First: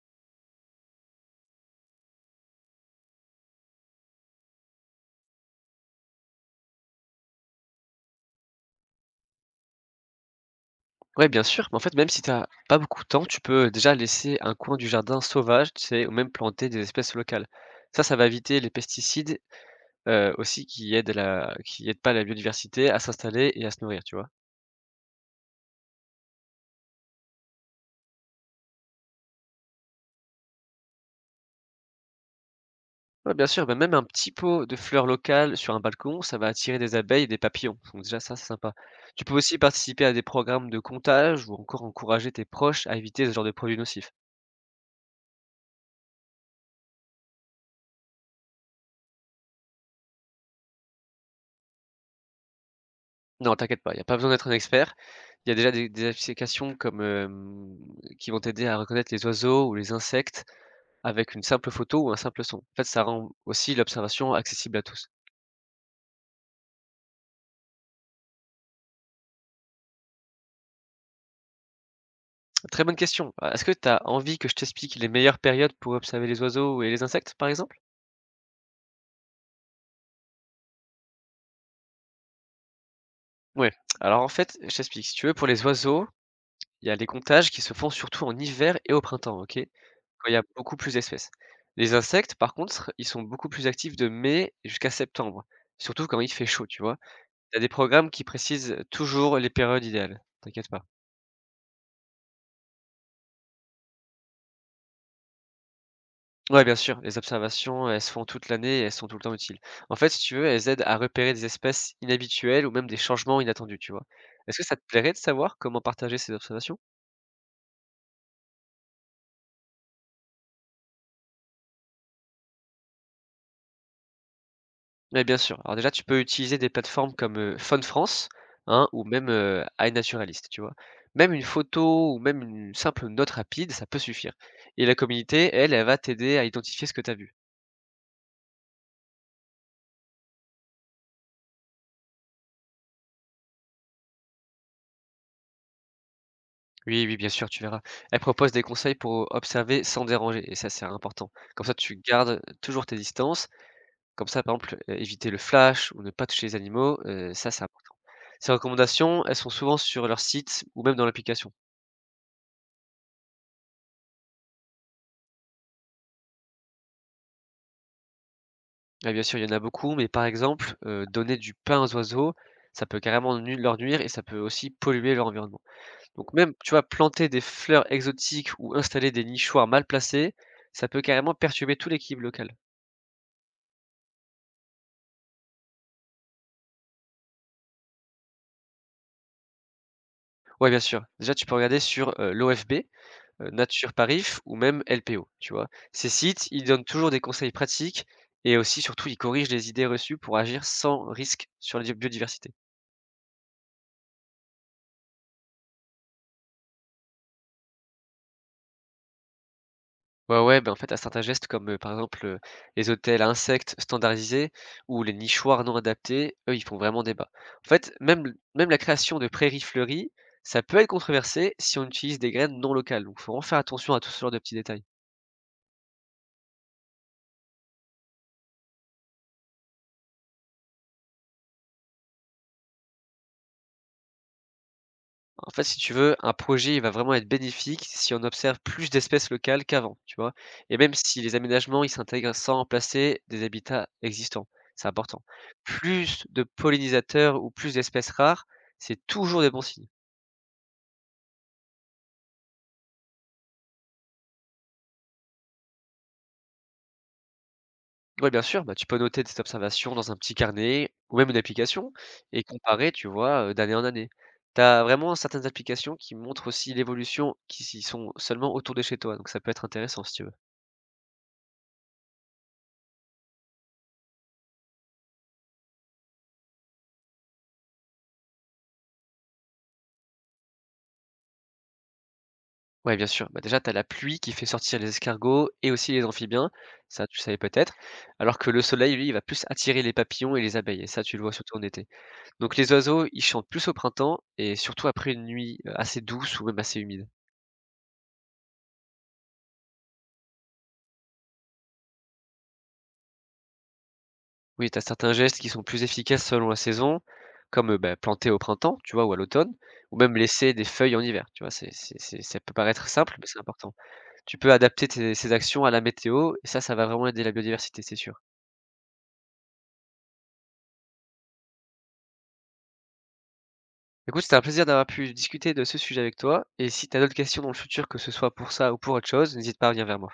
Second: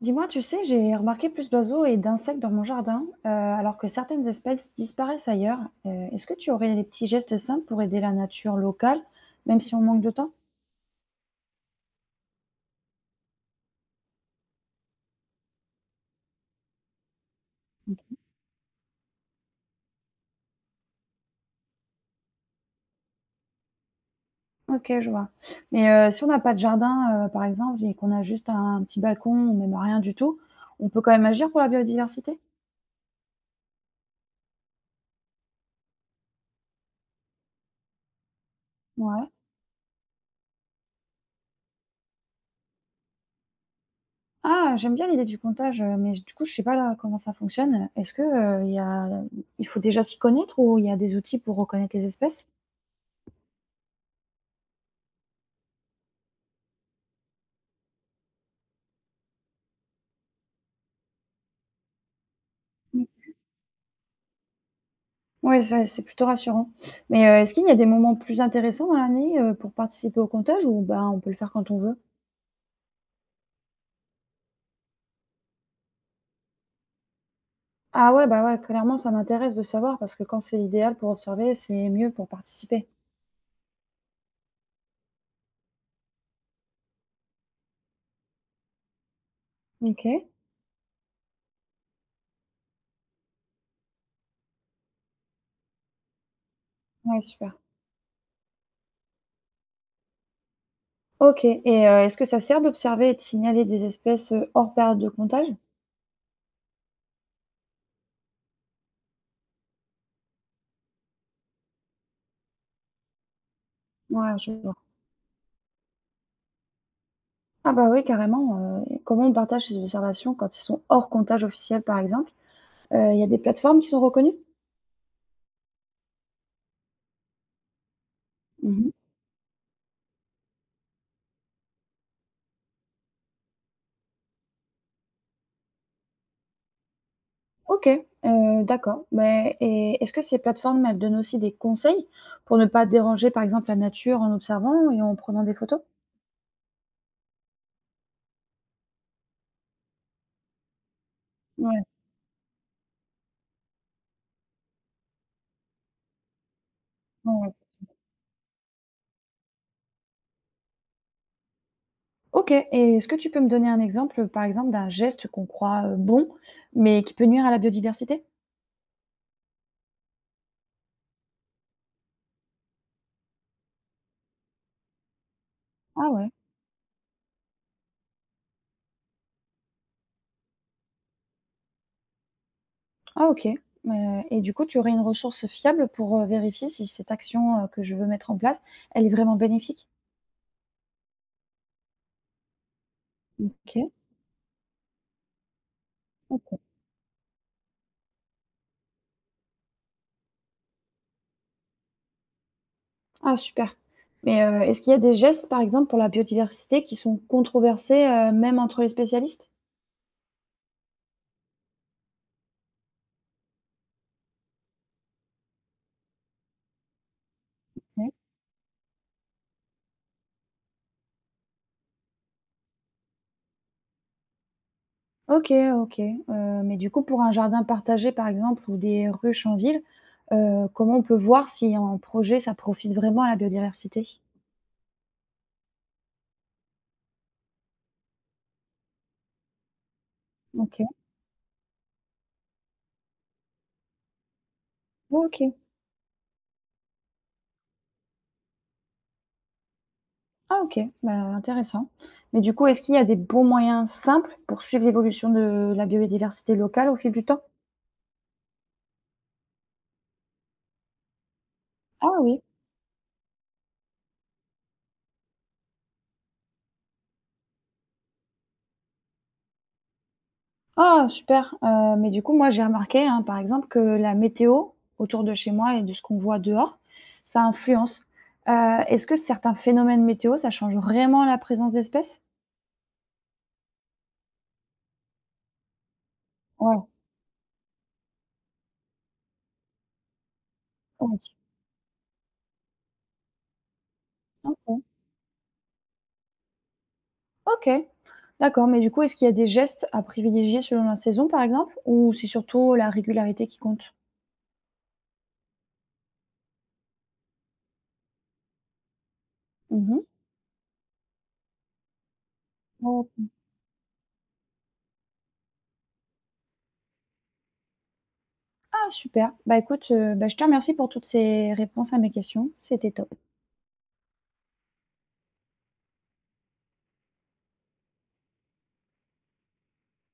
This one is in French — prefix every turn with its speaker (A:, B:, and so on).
A: Dis-moi, tu sais, j'ai remarqué plus d'oiseaux et d'insectes dans mon jardin, alors que certaines espèces disparaissent ailleurs. Est-ce que tu aurais des petits gestes simples pour aider la nature locale, même si on manque de temps?
B: Ouais, bien sûr, mais en fait, même si t'as pas beaucoup de temps, tu peux déjà laisser un coin du jardin sauvage, tu sais, ou même planter des espèces locales. Ça va éviter les pesticides, aussi qui aident pas la biodiversité à s'installer et à se nourrir, tu vois?
A: Ok, je vois. Mais si on n'a pas de jardin, par exemple, et qu'on a juste un petit balcon ou même rien du tout, on peut quand même agir pour la biodiversité?
B: Ouais, bien sûr, bah, même un petit pot de fleurs locales sur un balcon, ça va attirer des abeilles et des papillons, donc déjà ça, c'est sympa. Tu
A: Ouais.
B: peux aussi participer à des programmes de comptage ou encore encourager tes proches à éviter ce genre de produits nocifs.
A: Ah, j'aime bien l'idée du comptage, mais du coup, je sais pas là comment ça fonctionne. Est-ce que il y a... il faut déjà s'y connaître ou il y a des outils pour reconnaître les espèces?
B: Non, t'inquiète pas, il y a pas besoin d'être un expert. Il y a déjà des applications comme qui vont t'aider à reconnaître les oiseaux ou les insectes avec une simple photo ou un simple son. En fait, ça rend aussi l'observation accessible à tous.
A: Ouais, ça c'est plutôt rassurant. Mais, est-ce qu'il y a des moments plus intéressants dans l'année, pour participer au comptage ou ben, on peut le faire quand on veut?
B: Très bonne question. Est-ce que tu as envie que je t'explique les meilleures périodes pour observer les oiseaux et les insectes, par exemple?
A: Ah ouais, bah, ouais, clairement ça m'intéresse de savoir parce que quand c'est l'idéal pour observer, c'est mieux pour participer.
B: Oui. Alors en fait, je t'explique. Si tu veux, pour les oiseaux, il y a les comptages qui se font surtout en hiver et au printemps, OK?
A: OK.
B: Quand il y a beaucoup plus d'espèces. Les insectes, par contre, ils sont beaucoup plus actifs de mai jusqu'à septembre, surtout quand il fait chaud, tu vois?
A: Ouais, super.
B: Tu as des programmes qui précisent toujours les périodes idéales, t'inquiète pas.
A: OK et est-ce que ça sert d'observer et de signaler des espèces, hors période de comptage?
B: Ouais, bien sûr, les observations, elles se font toute l'année et elles sont tout le temps utiles. En fait, si tu veux, elles aident à repérer des espèces inhabituelles ou même des changements inattendus, tu vois?
A: Ouais, je
B: Est-ce que ça
A: vois.
B: te plairait de savoir comment partager ces observations?
A: Ah bah, oui carrément, comment on partage ces observations quand ils sont hors comptage officiel, par exemple? Il y a des plateformes qui sont reconnues?
B: Ouais, bien sûr. Alors déjà, tu peux utiliser des plateformes comme, Faune France, hein,
A: Mmh.
B: ou même, iNaturalist, tu vois? Même une photo ou même une simple note rapide, ça peut suffire et la communauté, elle, elle va t'aider à identifier ce que tu as vu.
A: OK, d'accord, mais et est-ce que ces plateformes, elles donnent aussi des conseils pour ne pas déranger, par exemple, la nature en observant et en prenant des photos?
B: Oui, oui, bien sûr, tu verras. Elle propose des conseils pour observer sans déranger, et ça, c'est important. Comme ça,
A: Ouais,
B: tu gardes toujours tes distances. Comme ça, par exemple, éviter le flash ou ne pas toucher les animaux,
A: ouais,
B: ça,
A: ouais.
B: c'est important. Ces recommandations, elles sont souvent sur leur site ou même dans l'application.
A: OK et est-ce que tu peux me donner un exemple, par exemple, d'un geste qu'on croit, bon, mais qui peut nuire à la biodiversité?
B: Ah, bien sûr, il y en a beaucoup, mais par exemple, donner du pain aux oiseaux, ça peut leur nuire et ça peut aussi polluer leur environnement.
A: Ah ouais,
B: Donc même, tu vois, planter des fleurs exotiques ou installer des nichoirs mal placés, ça peut carrément perturber tout l'équilibre local.
A: ah OK, et du coup, tu aurais une ressource fiable pour, vérifier si cette action, que je veux mettre en place, elle est vraiment bénéfique?
B: Ouais, bien sûr. Déjà, tu peux regarder sur, l'OFB,
A: OK.
B: Nature-Parif ou même LPO, tu vois? Ces sites, ils donnent toujours des conseils pratiques et aussi, surtout, ils corrigent les idées reçues pour agir sans risque sur la di biodiversité.
A: Ah super. Mais, est-ce qu'il y a des gestes, par exemple, pour la biodiversité qui sont controversés, même entre les spécialistes?
B: Ouais, ouais, ben, en fait, à certains gestes comme, par exemple, les hôtels à insectes standardisés ou les nichoirs non adaptés, eux, ils font vraiment débat. En fait,
A: Ouais.
B: même la création de prairies fleuries, ça peut être controversé si on utilise des graines non locales, donc faut vraiment faire attention à tout ce genre de petits détails.
A: OK, OK, mais du coup, pour un jardin partagé, par exemple, ou des ruches en ville, comment on peut voir si un projet, ça profite vraiment à la biodiversité?
B: En fait, si tu veux, un projet, il va vraiment être bénéfique si on observe plus d'espèces locales qu'avant, tu vois? Et
A: OK.
B: même si les aménagements, ils s'intègrent sans remplacer des habitats existants. C'est important.
A: OK.
B: Plus de pollinisateurs ou plus d'espèces rares, c'est toujours des bons signes.
A: Ah OK, bah, intéressant. Mais du coup, est-ce qu'il y a des bons moyens simples pour suivre l'évolution de la biodiversité locale au fil du temps?
B: Oui, bien sûr, bah, tu peux noter tes observations dans un petit carnet ou même une application
A: Ah oui.
B: et comparer, tu vois, d'année en année. Tu as vraiment certaines applications qui montrent aussi l'évolution qui s'y sont seulement autour de chez toi, donc ça peut être intéressant si tu veux.
A: Ah super, mais du coup, moi, j'ai remarqué, hein, par exemple, que la météo autour de chez moi et de ce qu'on voit dehors, ça influence. Heu, est-ce que certains phénomènes météo, ça change vraiment la présence d'espèces?
B: Ouais, bien sûr. Bah, déjà, tu as la pluie qui fait sortir les escargots et aussi les amphibiens,
A: Ouais,
B: ça tu savais peut-être, alors que le soleil, lui, il va plus attirer les papillons et les abeilles, et ça tu le vois
A: OK.
B: surtout en été. Donc les oiseaux, ils chantent plus au printemps et
A: OK.
B: surtout après une nuit assez douce ou même assez humide.
A: OK. D'accord, mais du coup, est-ce qu'il y a des gestes à privilégier selon la saison, par exemple, ou c'est surtout la régularité qui compte?
B: Oui, tu as certains gestes qui sont plus efficaces selon la saison, comme bah, planter au printemps, tu vois, ou à l'automne, ou
A: Mmh.
B: même laisser des feuilles en hiver, tu vois, ça peut paraître
A: Oh,
B: simple, mais c'est important. Tu peux adapter tes- Ces actions à la météo, et ça va vraiment aider la biodiversité, c'est sûr.
A: ah super. Bah écoute, bah je te remercie pour toutes ces réponses à mes questions, c'était top.
B: Écoute, c'était un plaisir d'avoir pu discuter de ce sujet avec toi et si tu as d'autres questions dans le futur, que ce soit pour ça ou pour autre chose, n'hésite pas à revenir vers moi.